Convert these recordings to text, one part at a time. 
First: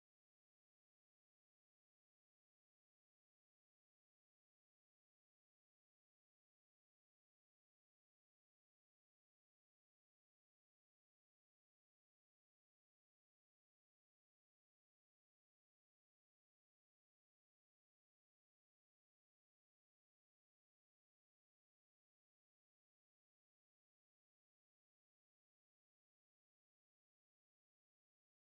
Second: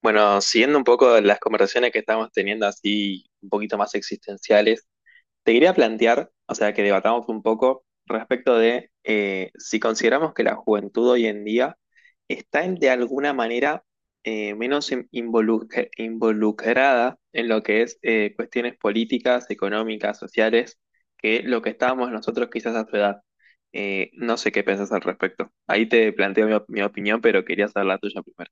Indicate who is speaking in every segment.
Speaker 1: Bueno, siguiendo un poco las conversaciones que estamos teniendo así un poquito más existenciales, te quería plantear, o sea, que debatamos un poco respecto de si consideramos que la juventud hoy en día de alguna manera menos involucrada en lo que es cuestiones políticas, económicas, sociales, que lo que estábamos nosotros quizás a su edad. No sé qué pensás al respecto. Ahí te planteo mi opinión, pero quería saber la tuya primero.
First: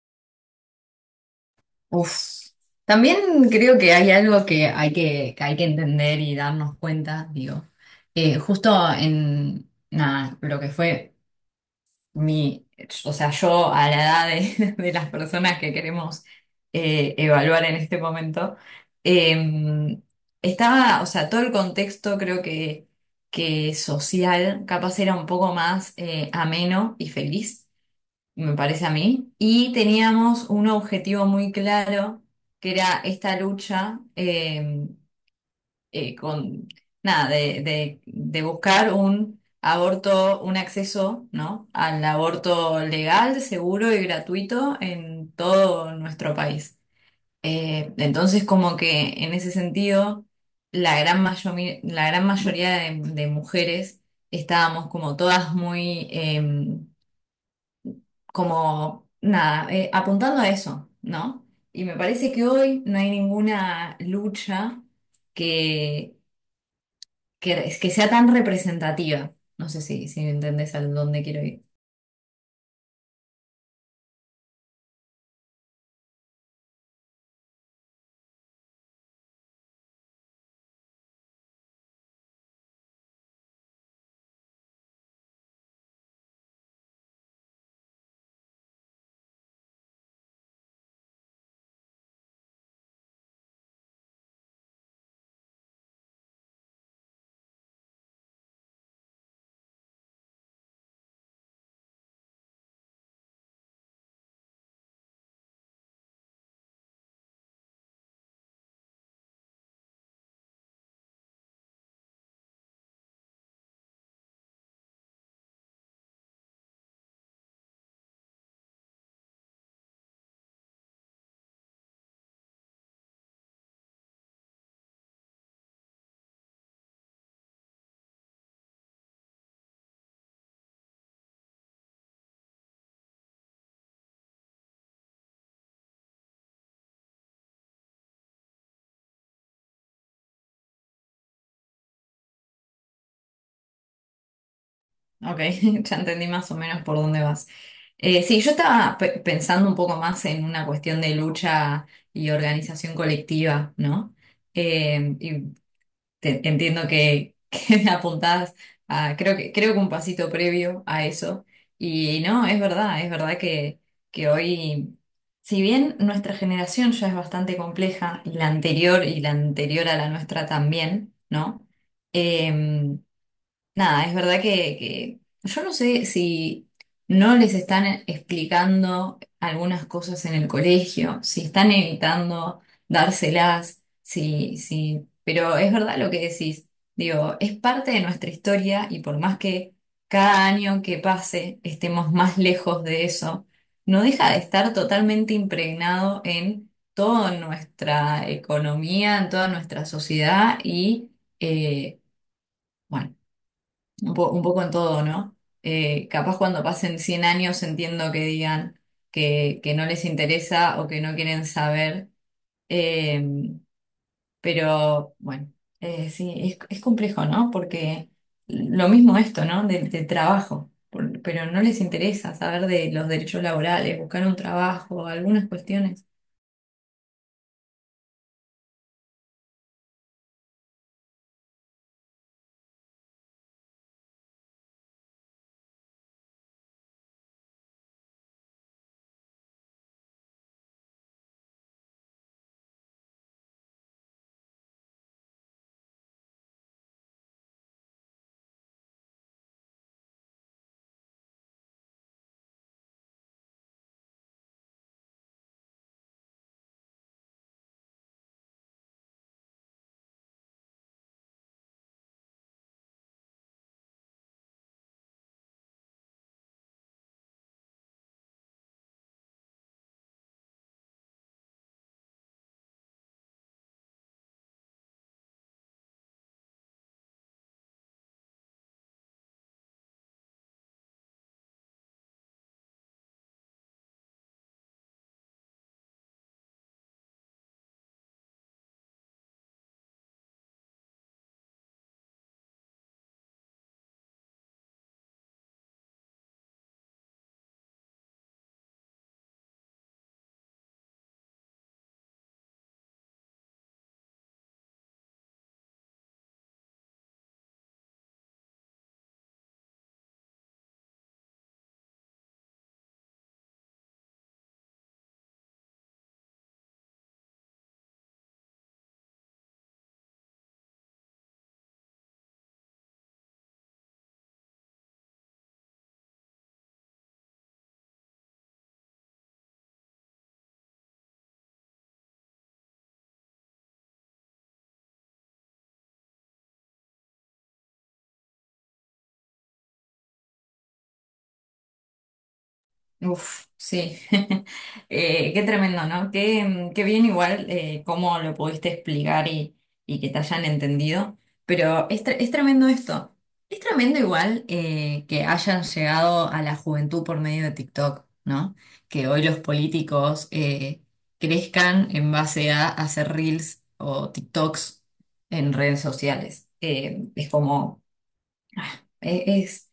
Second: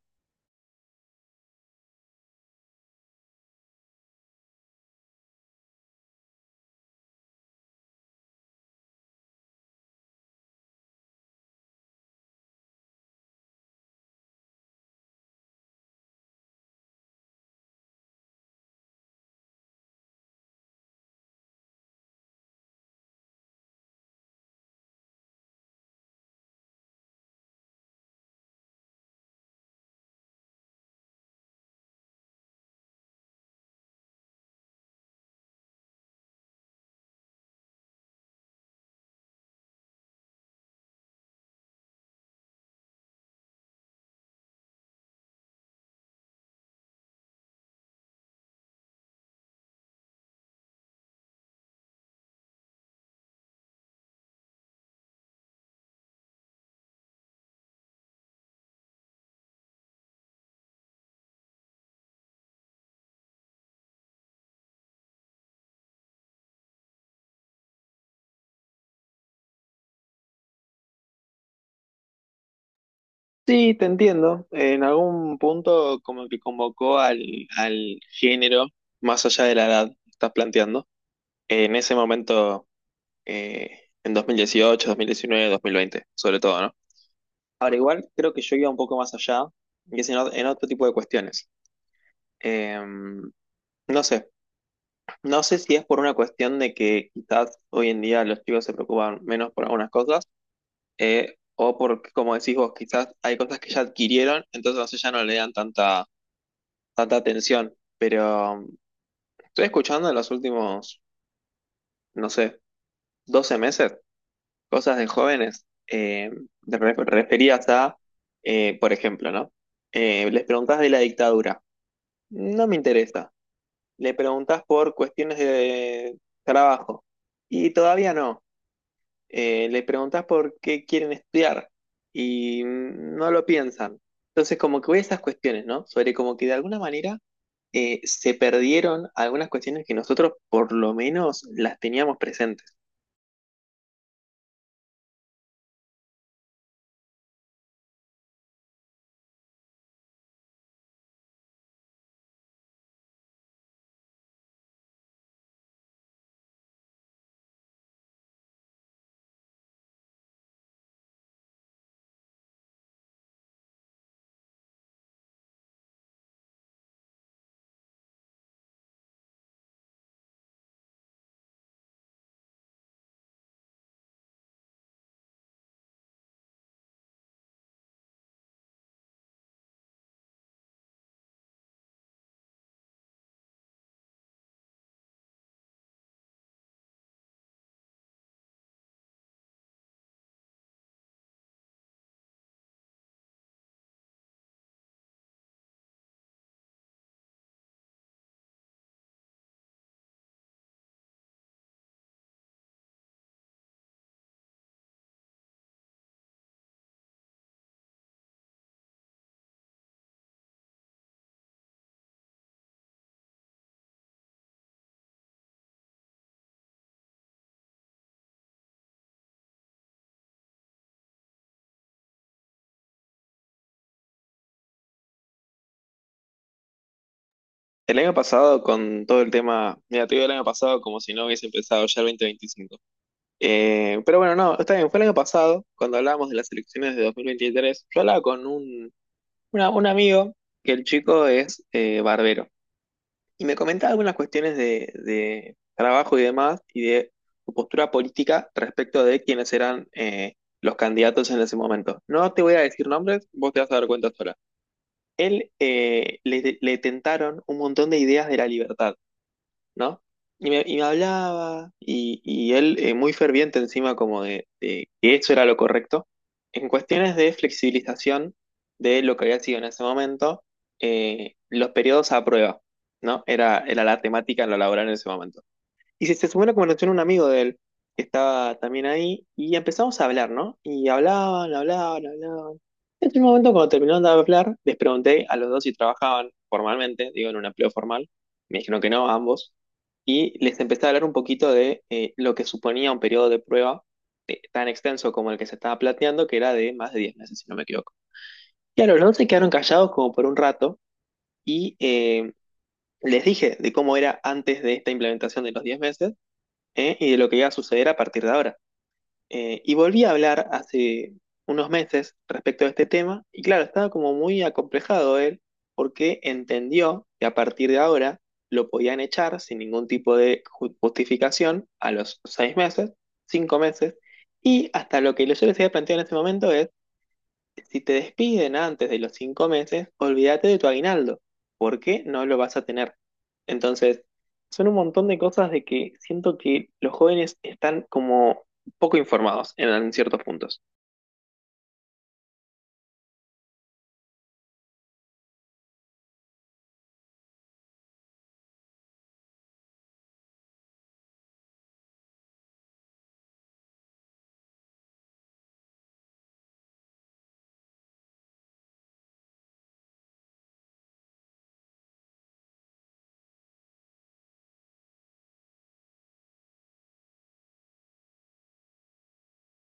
Speaker 2: Uf. También creo que hay algo que hay que entender y darnos cuenta, digo. Justo en nada, lo que fue mi, o sea, yo a la edad de, de las personas que queremos evaluar en este momento, eh, estaba, o sea, todo el contexto creo que social capaz era un poco más ameno y feliz me parece a mí. Y teníamos un objetivo muy claro, que era esta lucha eh, con, nada, de buscar un aborto, un acceso, ¿no? Al aborto legal, seguro y gratuito en todo nuestro país. Entonces, como que en ese sentido, la gran mayoría de mujeres estábamos como todas muy... como nada, apuntando a eso, ¿no? Y me parece que hoy no hay ninguna lucha que, que sea tan representativa. No sé si entendés a dónde quiero ir.
Speaker 1: Sí, te entiendo. En algún punto como que convocó al género más allá de la edad que estás planteando. En ese momento, en 2018, 2019, 2020, sobre todo, ¿no? Ahora igual creo que yo iba un poco más allá, y es en otro tipo de cuestiones. Eh, no sé, no sé si es por una cuestión de que quizás hoy en día los chicos se preocupan menos por algunas cosas, o porque, como decís vos, quizás hay cosas que ya adquirieron, entonces ya no le dan tanta tanta atención, pero estoy escuchando en los últimos, no sé, 12 meses cosas de jóvenes referidas a, por ejemplo, ¿no? Les preguntás de la dictadura, no me interesa. Le preguntás por cuestiones de trabajo y todavía no. Le preguntás por qué quieren estudiar y no lo piensan. Entonces, como que voy a esas cuestiones, ¿no? Sobre como que de alguna manera se perdieron algunas cuestiones que nosotros por lo menos las teníamos presentes.
Speaker 2: Ok, ya entendí más o menos por dónde vas. Sí, yo estaba pensando un poco más en una cuestión de lucha y organización colectiva, ¿no? Eh, Entiendo que apuntás a, creo que un pasito previo a eso. Y no, es verdad que hoy, si bien nuestra generación ya es bastante compleja, y la anterior a la nuestra también, ¿no? Em, Nada, es verdad que yo no sé si no les están e, explicando algunas cosas en el colegio, si están evitando dárselas, si, si, pero es verdad lo que decís. Digo, es parte de nuestra historia y por más que cada año que pase estemos más lejos de eso, no deja de estar totalmente impregnado en toda nuestra economía, en toda nuestra sociedad eh, bueno. Un un poco en todo, ¿no? Capaz cuando pasen 100 años entiendo que digan que no les interesa o que no quieren saber, eh, pero bueno, sí, es complejo, ¿no? Porque lo mismo esto, ¿no? Del trabajo, pero no les interesa saber de los derechos laborales, buscar un trabajo, algunas cuestiones.
Speaker 1: El año pasado, con todo el tema, mira, te digo el año pasado como si no hubiese empezado ya el 2025. Pero bueno, no, está bien, fue el año pasado, cuando hablábamos de las elecciones de 2023 yo hablaba con un amigo que el chico es barbero. Y me comentaba algunas cuestiones de trabajo y demás, y de su postura política respecto de quiénes eran los candidatos en ese momento. No te voy a decir nombres, vos te vas a dar cuenta sola. Él le tentaron un montón de ideas de la libertad. ¿No? Y me hablaba, y él muy ferviente encima como de que eso era lo correcto. En cuestiones de flexibilización de lo que había sido en ese momento, los periodos a prueba, ¿no? Era la temática en lo laboral en ese momento. Y se subió a la conversación un amigo de él, que estaba también ahí, y empezamos a hablar, ¿no? Y hablaban, hablaban, hablaban. En un momento, cuando terminaron de hablar, les pregunté a los dos si trabajaban formalmente, digo, en un empleo formal. Me dijeron que no, ambos. Y les empecé a hablar un poquito de lo que suponía un periodo de prueba tan extenso como el que se estaba planteando, que era de más de 10 meses, si no me equivoco. Y a los dos se quedaron callados como por un rato y les dije de cómo era antes de esta implementación de los 10 meses ¿eh? Y de lo que iba a suceder a partir de ahora. Y volví a hablar hace unos meses respecto a este tema y claro, estaba como muy acomplejado él porque entendió que a partir de ahora lo podían echar sin ningún tipo de justificación a los 6 meses, 5 meses, y hasta lo que yo les había planteado en ese momento es si te despiden antes de los 5 meses, olvídate de tu aguinaldo, porque no lo vas a tener. Entonces, son un montón de cosas de que siento que los jóvenes están como poco informados en ciertos puntos.
Speaker 2: Uf, sí. Qué tremendo, ¿no? Qué bien igual cómo lo pudiste explicar y que te hayan entendido. Pero es tremendo esto. Es tremendo igual que hayan llegado a la juventud por medio de TikTok, ¿no? Que hoy los políticos crezcan en base a hacer reels o TikToks en redes sociales. Es como... E- Es,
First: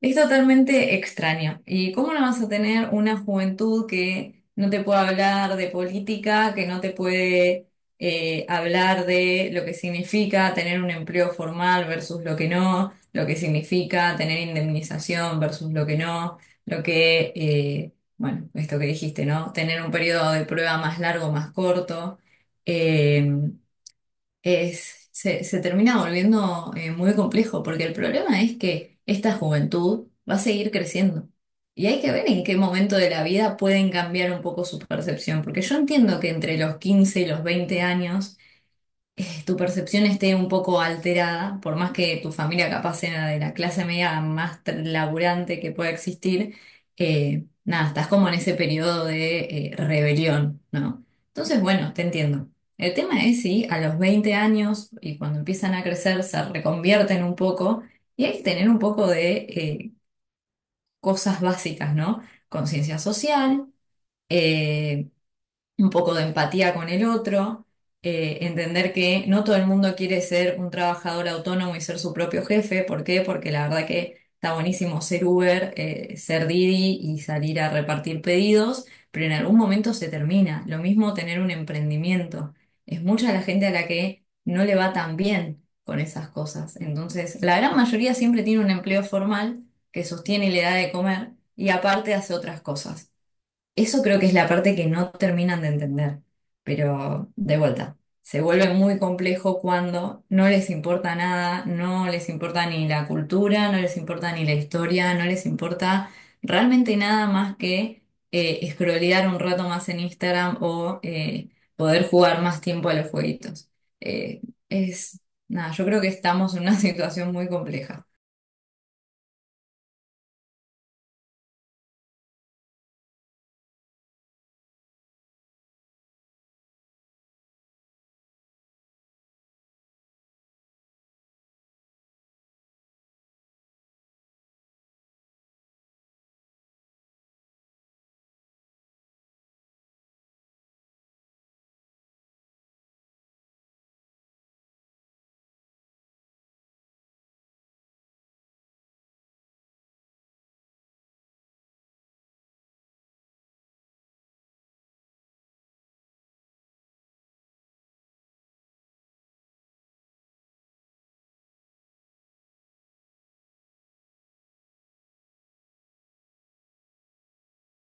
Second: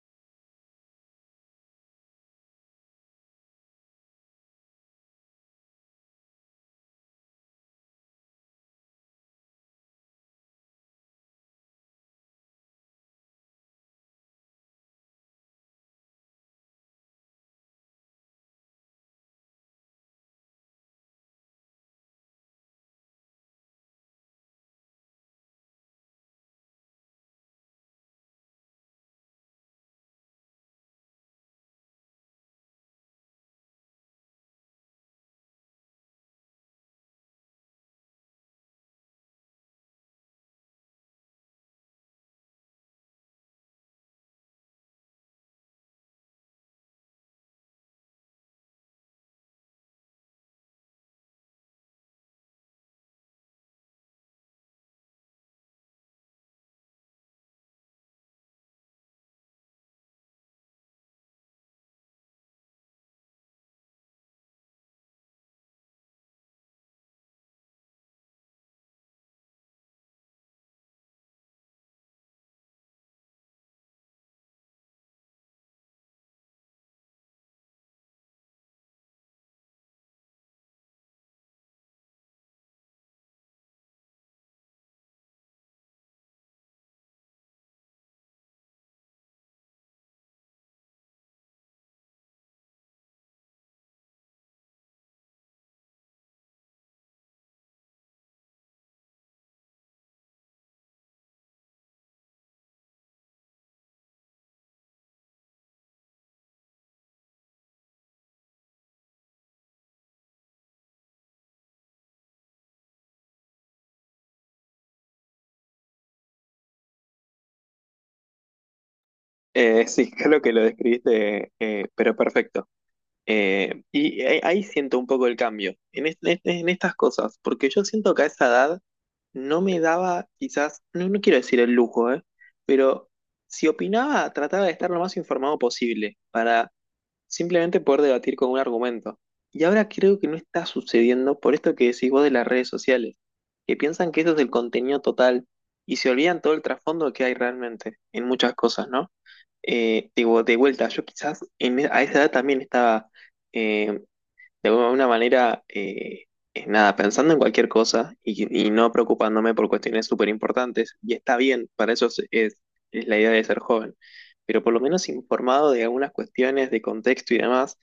Speaker 2: es totalmente extraño. ¿Y cómo no vas a tener una juventud que no te puede hablar de política, que no te puede hablar de lo que significa tener un empleo formal versus lo que no, lo que significa tener indemnización versus lo que no, bueno, esto que dijiste, ¿no? Tener un periodo de prueba más largo, más corto. eh, Se termina volviendo muy complejo, porque el problema es que esta juventud va a seguir creciendo. Y hay que ver en qué momento de la vida pueden cambiar un poco su percepción, porque yo entiendo que entre los 15 y los 20 años tu percepción esté un poco alterada, por más que tu familia capaz sea de la clase media más laburante que pueda existir, nada, estás como en ese periodo de rebelión, ¿no? Entonces, bueno, te entiendo. El tema es si a los 20 años y cuando empiezan a crecer se reconvierten un poco y hay que tener un poco de cosas básicas, ¿no? Conciencia social. eh, un poco de empatía con el otro, entender que no todo el mundo quiere ser un trabajador autónomo y ser su propio jefe. ¿Por qué? Porque la verdad que está buenísimo ser Uber, ser Didi y salir a repartir pedidos, pero en algún momento se termina. Lo mismo tener un emprendimiento. Es mucha la gente a la que no le va tan bien con esas cosas. Entonces, la gran mayoría siempre tiene un empleo formal que sostiene y le da de comer y aparte hace otras cosas. Eso creo que es la parte que no terminan de entender, pero de vuelta, se vuelve muy complejo cuando no les importa nada, no les importa ni la cultura, no les importa ni la historia, no les importa realmente nada más que scrollear un rato más en Instagram o poder jugar más tiempo a los jueguitos. Eh, es, nada, yo creo que estamos en una situación muy compleja.
Speaker 1: Sí, creo que lo describiste, pero perfecto. Y ahí siento un poco el cambio en estas cosas, porque yo siento que a esa edad no me daba quizás, no, no quiero decir el lujo, pero si opinaba, trataba de estar lo más informado posible para simplemente poder debatir con un argumento. Y ahora creo que no está sucediendo por esto que decís vos de las redes sociales, que piensan que eso es el contenido total y se olvidan todo el trasfondo que hay realmente en muchas cosas, ¿no? Digo, de vuelta, yo quizás en a esa edad también estaba eh, de alguna manera, es nada, pensando en cualquier cosa y no preocupándome por cuestiones súper importantes, y está bien, para eso es la idea de ser joven, pero por lo menos informado de algunas cuestiones de contexto y demás,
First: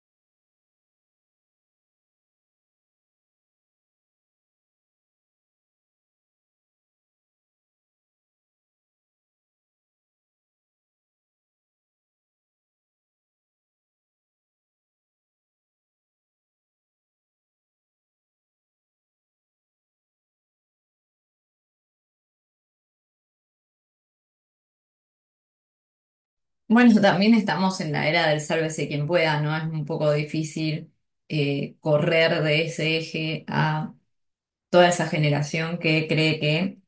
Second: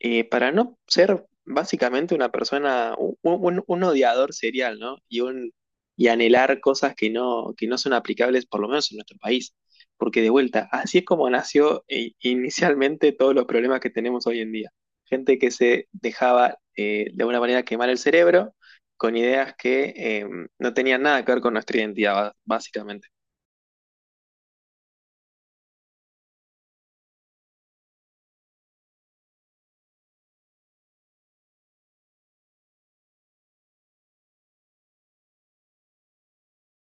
Speaker 1: para no ser básicamente una persona, un odiador serial, ¿no? Y anhelar cosas que no son aplicables, por lo menos en nuestro país. Porque de vuelta, así es como nació inicialmente todos los problemas que tenemos hoy en día gente que se dejaba de alguna manera quemar el cerebro con ideas que no tenían nada que ver con nuestra identidad, básicamente.
Speaker 2: Bueno, también estamos en la era del sálvese quien pueda, ¿no? Es un poco difícil correr de ese eje a toda esa generación que cree que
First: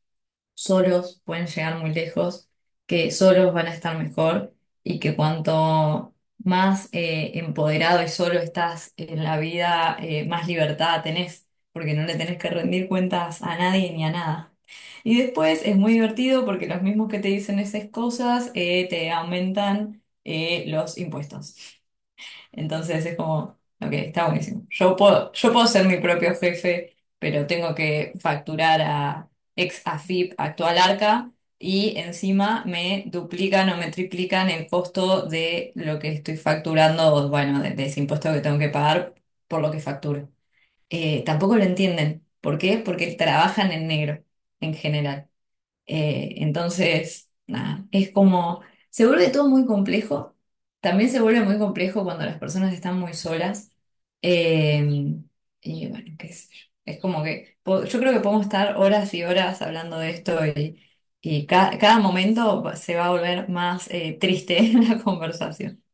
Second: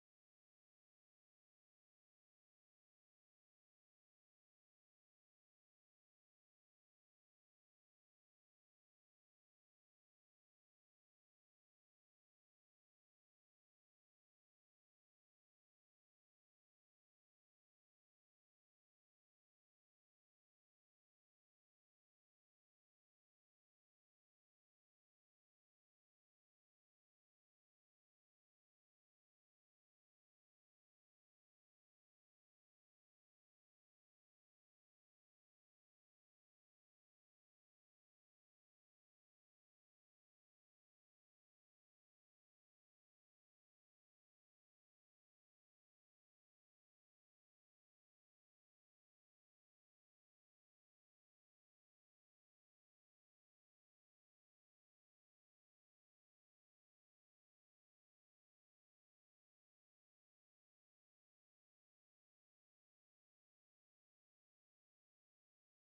Speaker 2: solos pueden llegar muy lejos, que solos van a estar mejor y que cuanto más empoderado y solo estás en la vida, más libertad tenés, porque no le tenés que rendir cuentas a nadie ni a nada. Y después es muy divertido porque los mismos que te dicen esas cosas te aumentan los impuestos. Entonces es como, ok, está buenísimo. Yo puedo ser mi propio jefe, pero tengo que facturar a ex AFIP, actual Arca, y encima me duplican o me triplican el costo de lo que estoy facturando, bueno, de ese impuesto que tengo que pagar por lo que facturo. Tampoco lo entienden. ¿Por qué? Porque trabajan en negro en general. Entonces, nada, es como, se vuelve todo muy complejo. También se vuelve muy complejo cuando las personas están muy solas. Eh, y bueno, qué sé yo. Es como que yo creo que podemos estar horas y horas hablando de esto y cada momento se va a volver más triste la conversación.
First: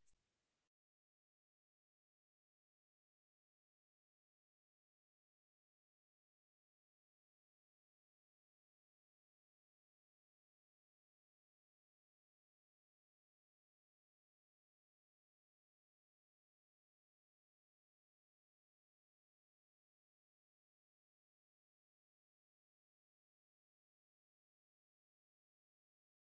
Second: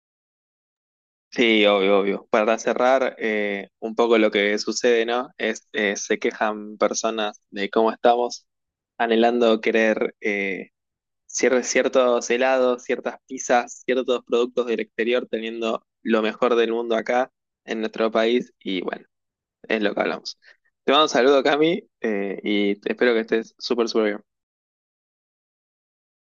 Speaker 1: Sí, obvio, obvio. Para cerrar, un poco lo que sucede, ¿no? Se quejan personas de cómo estamos anhelando querer ciertos helados, ciertas pizzas, ciertos productos del exterior, teniendo lo mejor del mundo acá en nuestro país. Y bueno, es lo que hablamos. Te mando un saludo, Cami, y espero que estés súper, súper bien.